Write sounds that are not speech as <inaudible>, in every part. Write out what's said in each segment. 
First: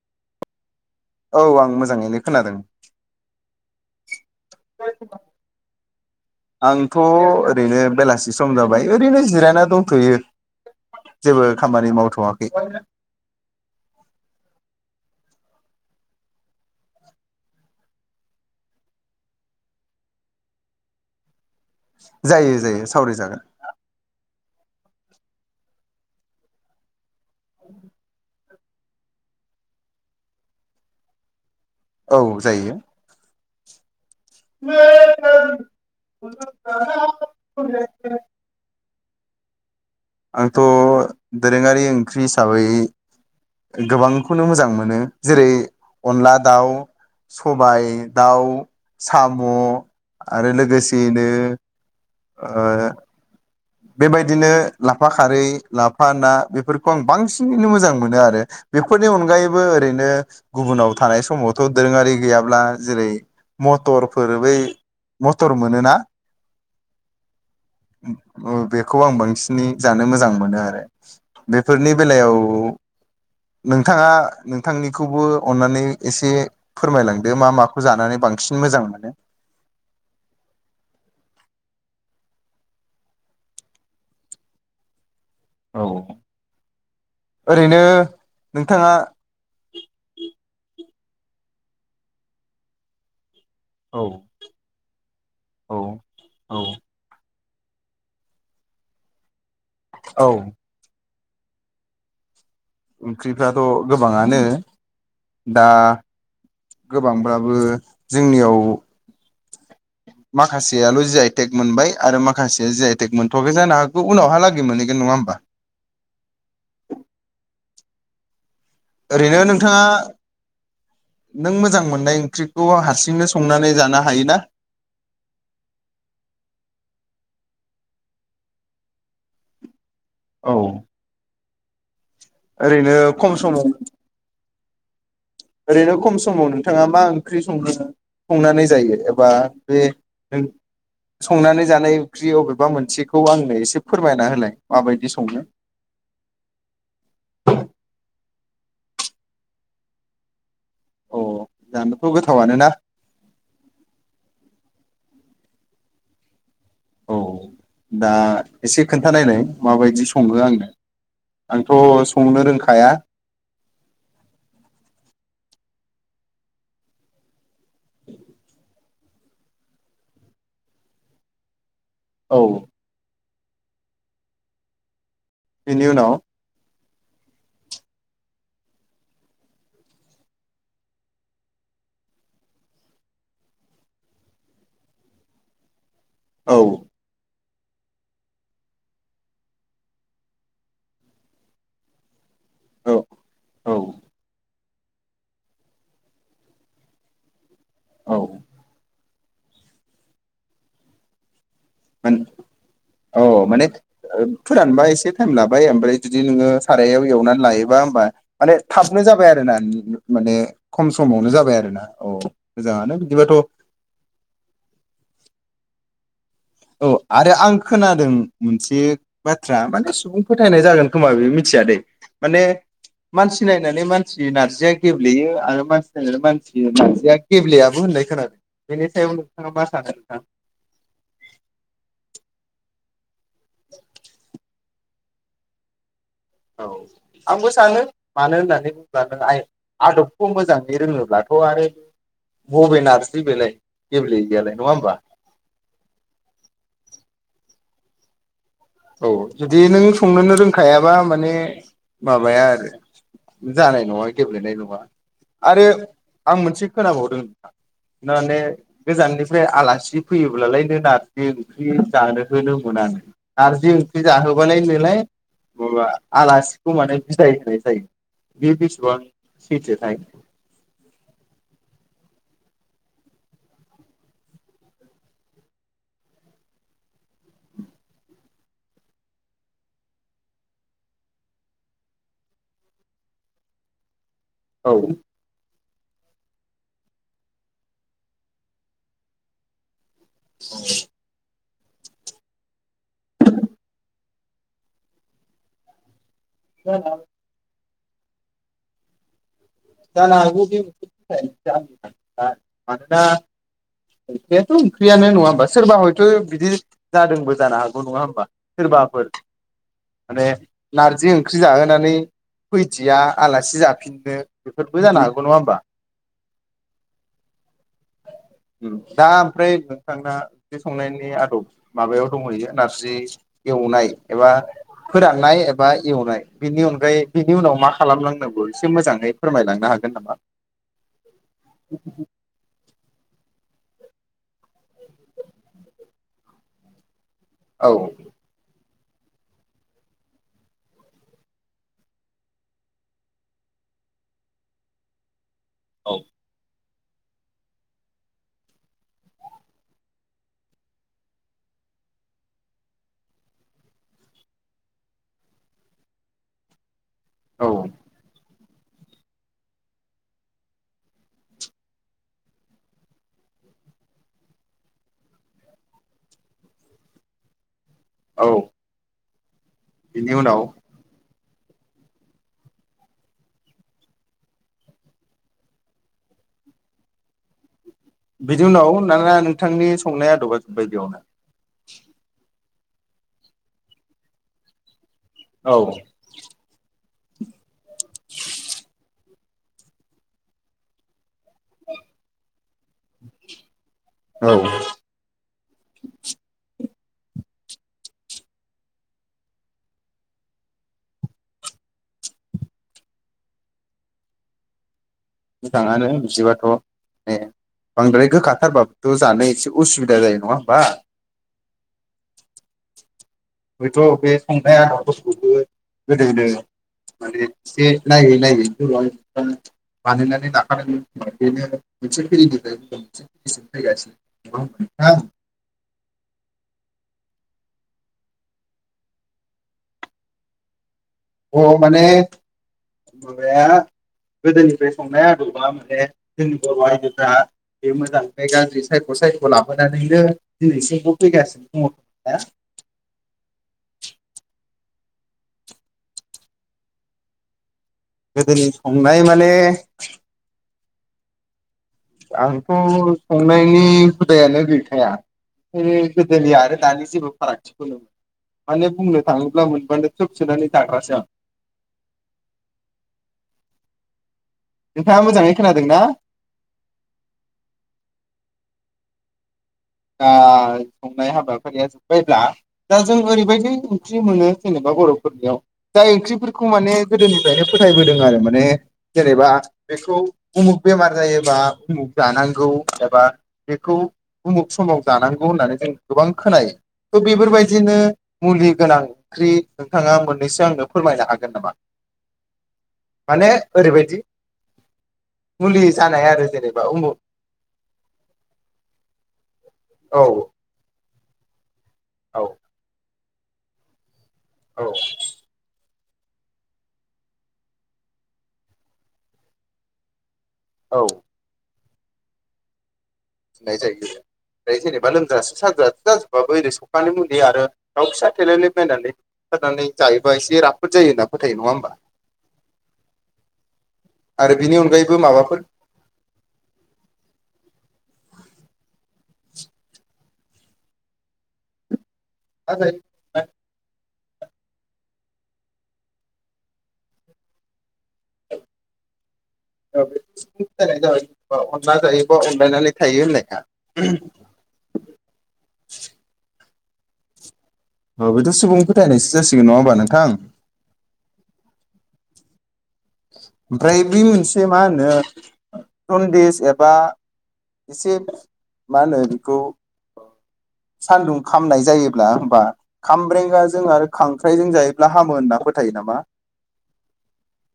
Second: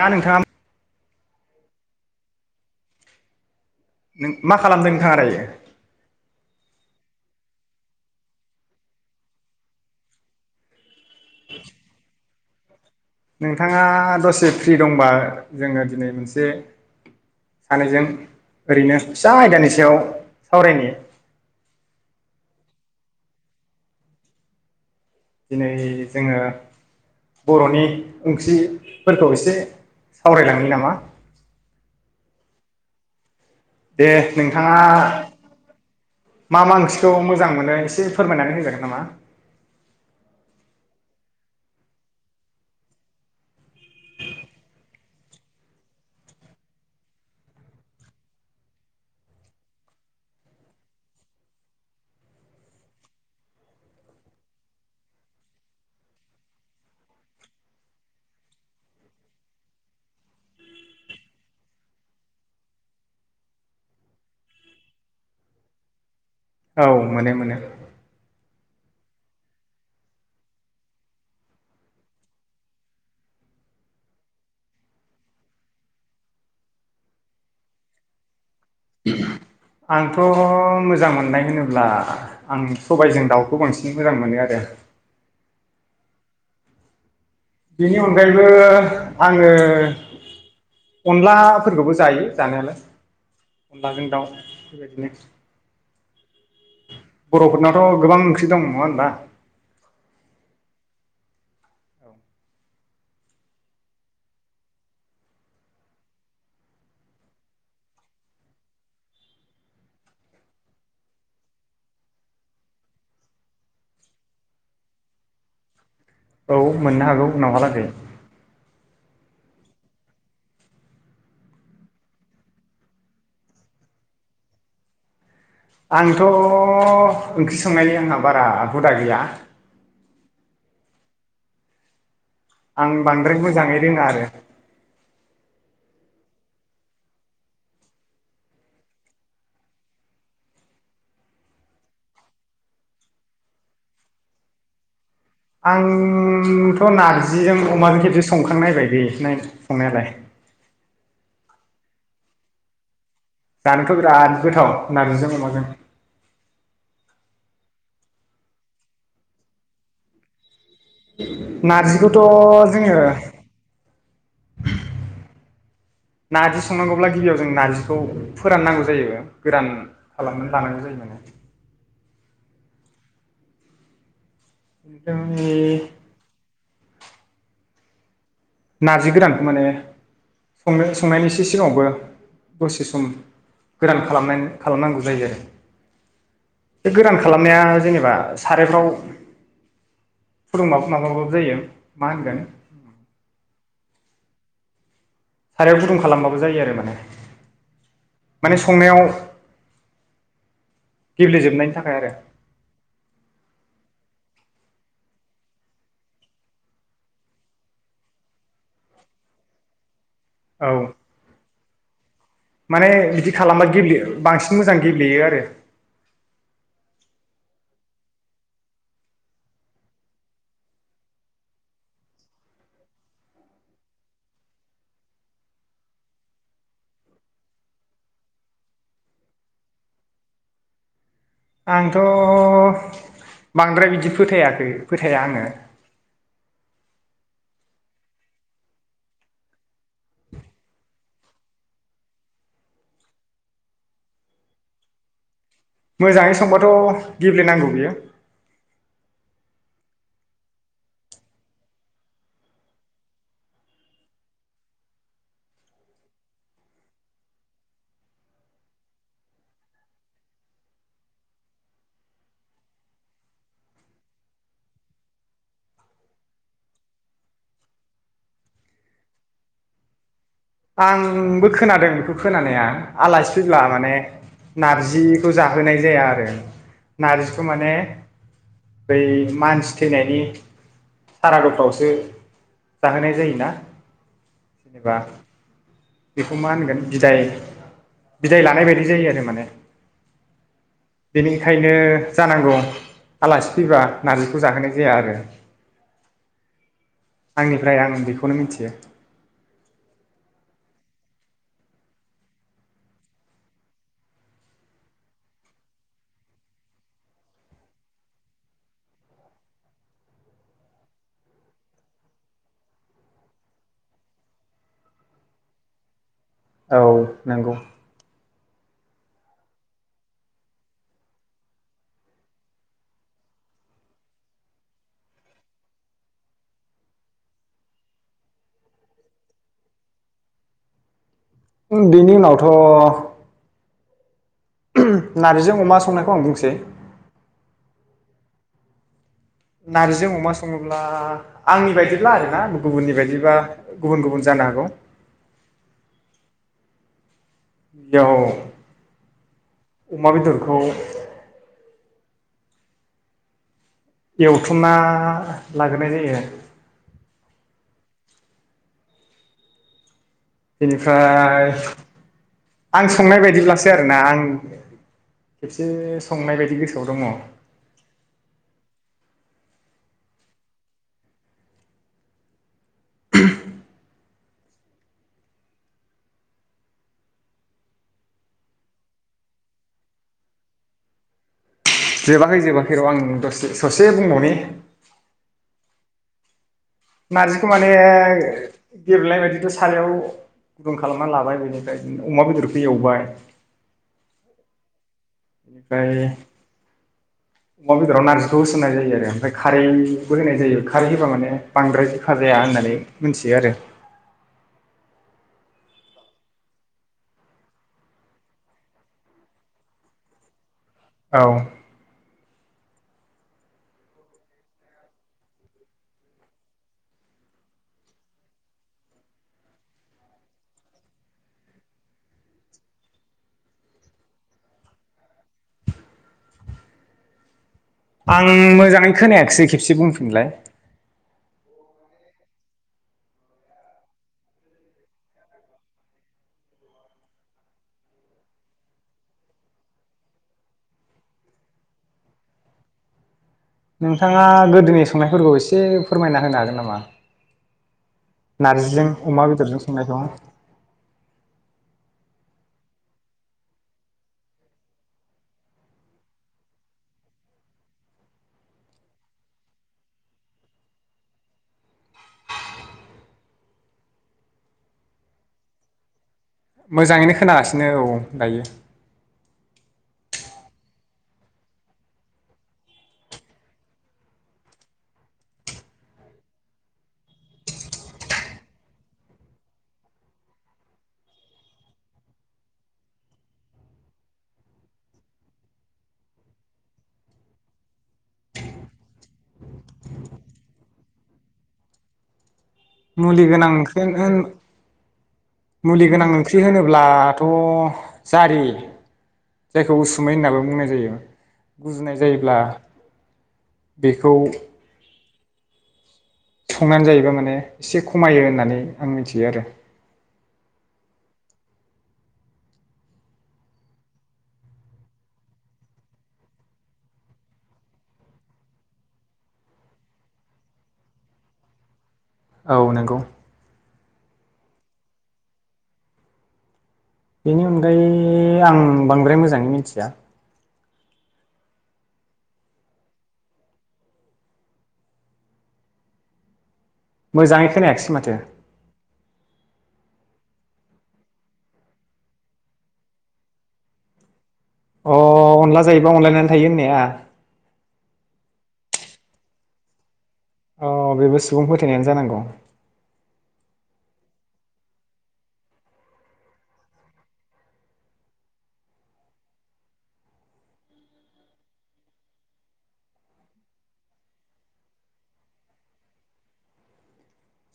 दा नोंथाम औ आं मोजाङैनो खोनादों। नों मा खालामदों नोंथाङा दायो? थ ओरैनो बेलासि सम जाबाय ओरैनो जिरायना दंथयो। जेबो खामानि मावथवा। <unintelligible> नोंथाङा दसे फ्रि दंबा जोङो दिनै मोनसे सानैजों ओरैनो फिसा आयदानि सायाव सावरायनि। जायो जायो सावरायजागोन। दिनै जोङो बर'नि ओंख्रि फोरखौ एसे सावरायलांनि नामा? औ जायो। दे नोंथाङा मा मा ओंख्रिखौ मोजां मोनो एसे फोरमायनानै होजागोन नामा? आंथ दोरोङारि ओंख्रि हिसाबै गोबांखौनो मोजां मोनो। जेरै अनला दाउ, सबाय दाउ, साम आरो लोगोसेयैनो ओ बेबायदिनो लाफा खारै, लाफा ना बेफोरखौ आं बांसिनैनो मोजां मोनो आरो बेफोरनि अनगायैबो ओरैनो गुबुनाव थानाय समावथ दोरोङारि गैयाब्ला जेरै मटरफोर बै मटर मोनोना औ मोनो मोनो। ओ बेखौ आं बांसिनै जानो मोजां मोनो आरो बेफोरनि बेलायाव नोंथाङा नोंथांनिखौबो अन्नानै एसे फोरमायलांदो मा माखौ जानानै बांसिन मोजां मोनो। आंथ' मोजां मोननाय होनोब्ला आं सबायजों दाउखौ बांसिन मोजां मोनो आरो। औ। बेनि अनगायैबो आङो अनलाफोरखौबो जायो जानायालाय। औ अनलाजों दाउ बेबायदिनो। औ बर'फोरनाथ गोबां ओंख्रि दं नङा होनबा? औ। ओंख्रिफ्राथ गोबाङानो दा गोबांब्लाबो जोंनियाव माखासेयाल जि आइ टेक मोनबाय। आरो माखासेया जि आइ टेक मोनथ'वाखै जानो हागौ उनावहालागै मोनहैगोन नङा होमबा? औ मोन्नो हागौ उनावहालागै। ओरैनो नोंथाङा नों मोजां मोन्नाय ओंख्रिखौ हारसिंनो संनानै जानो हायोना? आंथ ओंख्रि संनायनि आंहा बारा हुदा गैया। औ। आं ओरैनो खम बांद्राय समाव मोजाङै रोङा आरो ओरैनो खम समाव नोंथाङा मा ओंख्रि संङो संनानै जायो एबा बे नों संनानै जानाय ओंख्रि अबेबा मोनसेखौ आंनो एसे फोरमायना होलाय माबायदि सङो। आंथ नार्जिजों अमाजों खेबसे संखां नायबायलै नाय संनायालाय। अ जानोथ गोथावानोना? जानोथ बिराद गोथाव नार्जिजों अमाजों। औ दा एसे खोन्थानायलाय माबायदि सङो आंनो। आंथ' नार्जिखौथ संनो रोंखाया जोङो नार्जि संनांगौब्ला गिबियाव जों नारजिखौ फोराननांगौ जायो गोरान खालामनानै लानांगौ जायो माने औ। <unintelligible> जोंनि। बेनि उनाव नारजि गोरानखौ माने संनो संनायनि एसे सिगाङावबो दसे सम गोरान खालामनाय खालामनांगौ जायो आरो। औ बे गोरान खालाम नाया जेनेबा सारायफ्राव फुदुंबा माबाबाबो जायो मा होनगोन। औ औ। सारायाव गुदुं खालामबाबो जायो आरो माने। औ माने संनायाव। गेब्लेे जोबनाय। मान औ औ माने। फोरानबा एसे टाइम लाबाय ओमफ्राय जुदि नोङो सारायाव एवनानै लायोबा होमबा माने थाबनो जाबाय आरो ना माने औ खम समावनो जाबाय आरो ना। औ। माने मोजाङानो बिदि बिदिबाथ' खालामबा गेब्लेयो बांसिन मोजां गेब्लेयो आरो। औ आरो आं खोनादों मोनसे बाथ्रा माने सुबुं फोथायनाय जागोन खोमा बे मिथियाादे माने मानसि नायनानै मानसि नार्जिया गेब्लेयो आरो मानसि नायनानै मानसि नार्जिया गेब्लेयाबो होननाय खोनादों बेनि सायाव नोंथाङा मा सानो नोंथां। आंथ। बांद्राय बिदि फोथायाखै। फोथाया आङो। औ आंबो सानो मानो होननानै बुङोब्ला नों आइ आदबखौ मोजाङै रोङोब्लाथ आरो बबे नारजि बेलाय गेब्लेयै गैयालाय नङा होमबा। मोजाङै संबाथ गेब्लेनांगौ बियो। औ जुदि नों संनोनो रोंखायाबा माने माबाया आरो जानाय नङा गेब्लेनाय नङा आरो आं मोनसे खोनाबावदों माने गोजाननिफ्राय आलासि फैयोब्लालाय नो नारजि ओंख्रि जानो होनो मोनानो नार्जि ओंख्रि जाहोबा लायनो लाय माबा आलासिखौ माने बिदाय होनाय जायो बे बेसेबां सैथो थाय। आंबो खोनादों बेखौ खोनानाया आलासि फैब्ला माने नार्जिखौ जाहोनाय जाया आरो नार्जिखौ माने बै मानसि थैनायनि सारादुफ्रावसो जाहोनाय जायोना। जेनेबा। बेखौ मा होनगोन बिदाय बिदाय लानाय बायदि जायो आरो माने। दिनै। खायनो जानांगौ आलासि फैबा नार्जिखौ जाहोनाय जाया आरो। <unintelligible> आंनिफ्राय आं बेखौनो मिनथियो। जानो दि <unintelligible> मानोबा। ओंख्रियाथ ओंख्रियानो नङा होमबा सोरबा हयथयै बिदि जादोंबो जानो हागौ नङा होमबा सोरबाफोर माने नारजि ओंख्रि जाहोनानै फैदिया आलासि जाफिननो बेफोरबो जानो हागौ नङा होमबा। औ नंगौ। दा ओमफ्राय नोंथांना ओंख्रि संनायनि आदब माबायाव दंहैयो नारजि एवनाय एबा फोराननाय एबा एवनाय बिनि अनगायै बिनि उनाव मा खालामलांनांगौ एसे मोजाङै फोरमायलांनो हागोन नामा। उम बिनि उनावथ। नारजिजों अमा संनायखौ आं बुंसै। औ। नारजि अमा सङोब्ला आंनि बायदिब्ला आरोना गुबुननि बायदिबा गुबुन गुबुन जानो हागौ। औ। बेयाव अमा बेदरखौ। एवथुमना लाग्रोनाय जायो। औ बेनिफ्राय आं संनाय बायदिब्लासो आरोना आं खेबसे संनाय बायदि गोसोआव दङ। औ बिनि उनाव बिदि उनाव नङा नोंथांनि संनाया आदबा जोबबाय बेयावनो? जोबाखै जोबाखै र आं दसे ससे बुंबावनि औ नारजिखौ माने गेबलेनाय बायदि दो सारायाव गुदुं खालामना लाबाय बेनिफ्राय अमा बेदर एवबाय औ ओमफाय अमा बेदराव नारजिखौ होसननाय जायो आरो ओमफाय खारैबो होनाय जायो खारै होबा माने बांद्राय गोखा जाया होननानै मोनथियो आरो मोजाङानो बिदिबाथ ने बांद्राय गोखाथारबाबथ जानो एसे उसुबिदा जायो नङा होमबा औ हयथ बे संनाया <unintelligible> गोदो गोदो माने एसे नायै नायै <inaudible> बानायनानै लाखादोंमोन बेनो मोनसे फिरिनिफ्राय <inaudible> फैगासिनो <inaudible> आं मोजाङै खोनायाखसै खेबसे बुंफिनलाय अ माने माबाया गोदोनिफ्राय संनाय आदबा माने जोंनि बर' आइजोफ्रा बे मोजांनिफ्राय गाज्रि सायख' सायख' लाबोनानैनो दिनैसिमबो फैगासिनो दङ ना नोंथाङा गोदोनि संनायफोरखौ एसे फोरमायना होनो हागोन नामा? गोदोनि नारजिजों संनाय अमा माने बेदरजों संनायखौ आंथ संनायनि हुदायानो गैखाया बे गोदोनि आरो दानि जेबो फारागथिखौनो माने बुंनो थाङोब्ला मोनबानो थ्रोब सोनानै जाग्रासो आं नोंथाङा मोजाङै खोनादों ना? मोजाङैनो खोनागासिनो औ दायो दा संनाय हाबाफारिया जोब्बायब्ला दा जों ओरैबायदि ओंख्रि मोनो जेनेबा बर'फोरनियाव जाय ओंख्रिफोरखौ माने गोदोनिफ्रायनो फोथायबोदों आरो माने जेनेबा बेखौ उमुख बेमार जायोबा उमुख जानांगौ एबा बेखौ उमुख समाव जानांगौ होननानै जों गोबां खोनायो थ बेफोरबायदिनो मुलि गोनां ओंख्रि नोंथाङा मोननैसो आंनो फोरमायनो हागोन नामा? मुलि माने गोनां ओंख्रिन ओरैबायदि होन मुलि गोनां जानाय आरो ओंख्रि जेनेबा उमुख होनोब्लाथ जारि जायखौ औ उसुमै होननाबो बुंनाय जायो गुजुनाय औ जायोब्ला बे औ संनानै जायोबा माने एसे खमायो होननानै आं मिथियो आरो। औ जुनाय जायो ओमफ्राय जेनेबा लोमजासु साजासु जाजोबाबो ओरै सखानि मुलि आरो दाउ फिसा थेलेबलेब बायनानैनानै बुथारनानै जायोबा एसे राफोद जायो होनना फोथायो नङा होमबा? औ नोंगौ आरो बिनि अनगायैबो माबाफोर? बेनि अनगायै आं बांद्राय मोजाङै मिथिया <unintelligible> मोजाङै खोनायाखसै माथो औ <unintelligible> अनला जायोबा अनलायनानै थायो होननाया अ अनला जायोबा अनलायनानै थायो होननाय आ औ बेथ सुबुं फोथायनायसो जासिगोन नङा होमबा नोंथां? अ बेबो सुबुं फोथायनायानो जानांगौ ओमफ्राय बे मोनसे मा होनो जनदिस एबा एसे मा होनो बेखौ सान्दुं खामनाय जायोब्ला होमबा खामब्रेंगाजों आरो खांख्राइजों जायोब्ला हामो होनना फोथायो नामा?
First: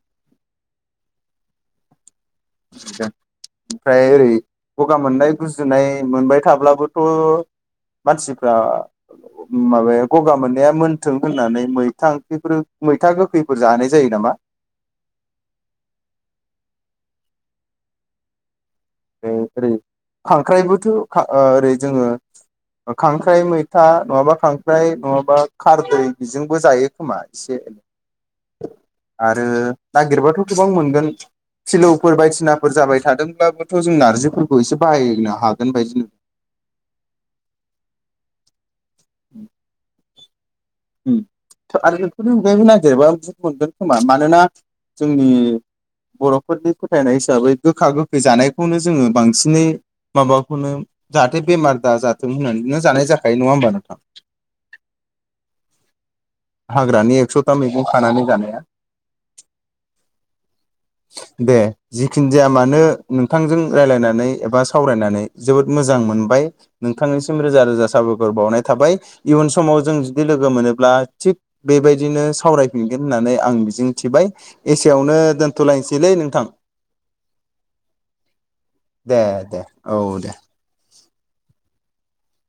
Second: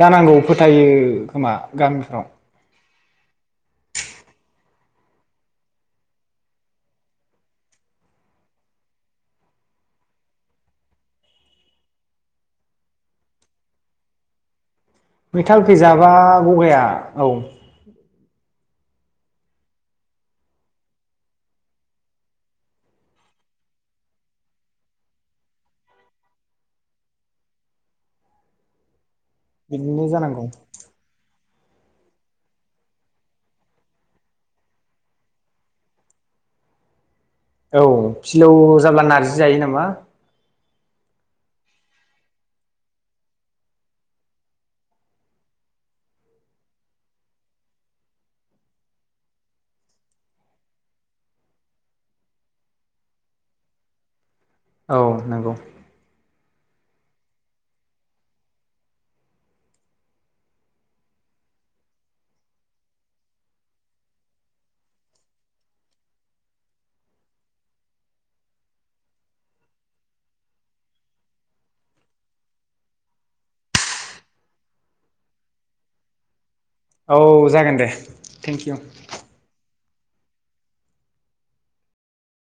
जानांगौ फोथायो खोमा गामिफ्राव ओमफ्राय ओरै गगा मोन्नाय गुजुनाय मोनबाय थाब्लाबोथ मानसिफ्रा माबाया गगा मोन्नाया मोनथों होन्नानै मैथा ओंख्रिफोर मैथा गोखैफोर जानाय जायो नामा। मैथाख गोखै जाबा गगाया औ ओरै खांख्राइबोथ खा ओ ओरै जोङो खांख्राइ मैथा नङाबा खांख्राइ नङाबा खारदै बेजोंबो जायो खोमा एसे। आरो बिदिनो नागिरबाथ जानांगौ गोबां मोनगोन। फिलौफोर बायदिसिनाफोर जाबाय थादोंब्लाबो थ जों नार्जिफोरखौ एसे बाहायनो हागोन बायदि औ फिलौ। जाब्ला नार्जि जायो नामा? उम आरो बेफोरनि आवगायबो नागिरबां प्रुफ मोनगोन खोमा मानोना जोंनि बर'फोरनि फोथायनाय हिसाबै गोखा गोखै जानायखौनो जोङो बांसिनै माबाखौनो जाहाथे बेमार दाजाथों होन्नानैनो जानाय जाखायो नङा होमबा नोंथां? औ नोंगौ। हाग्रानि एक्सथा मैगं खानानै जानाया। दे जिखिनिजाया मानो नोंथांजों रायलायनानै एबा सावरायनानै जोबोद मोजां मोनबाय नोंथांनिसिम रोजा रोजा साबायखर बावनाय थाबाय इयुन समाव जों बिदि लोगो मोनोब्ला थिग बेबायदिनो सावरायफिनगोन होन्नानै आं मिजिंथिबाय एसेयावनो दोन्थ'लायसैलै नोंथां। औ जागोन दे थेंक इउ। दे दे औ दे।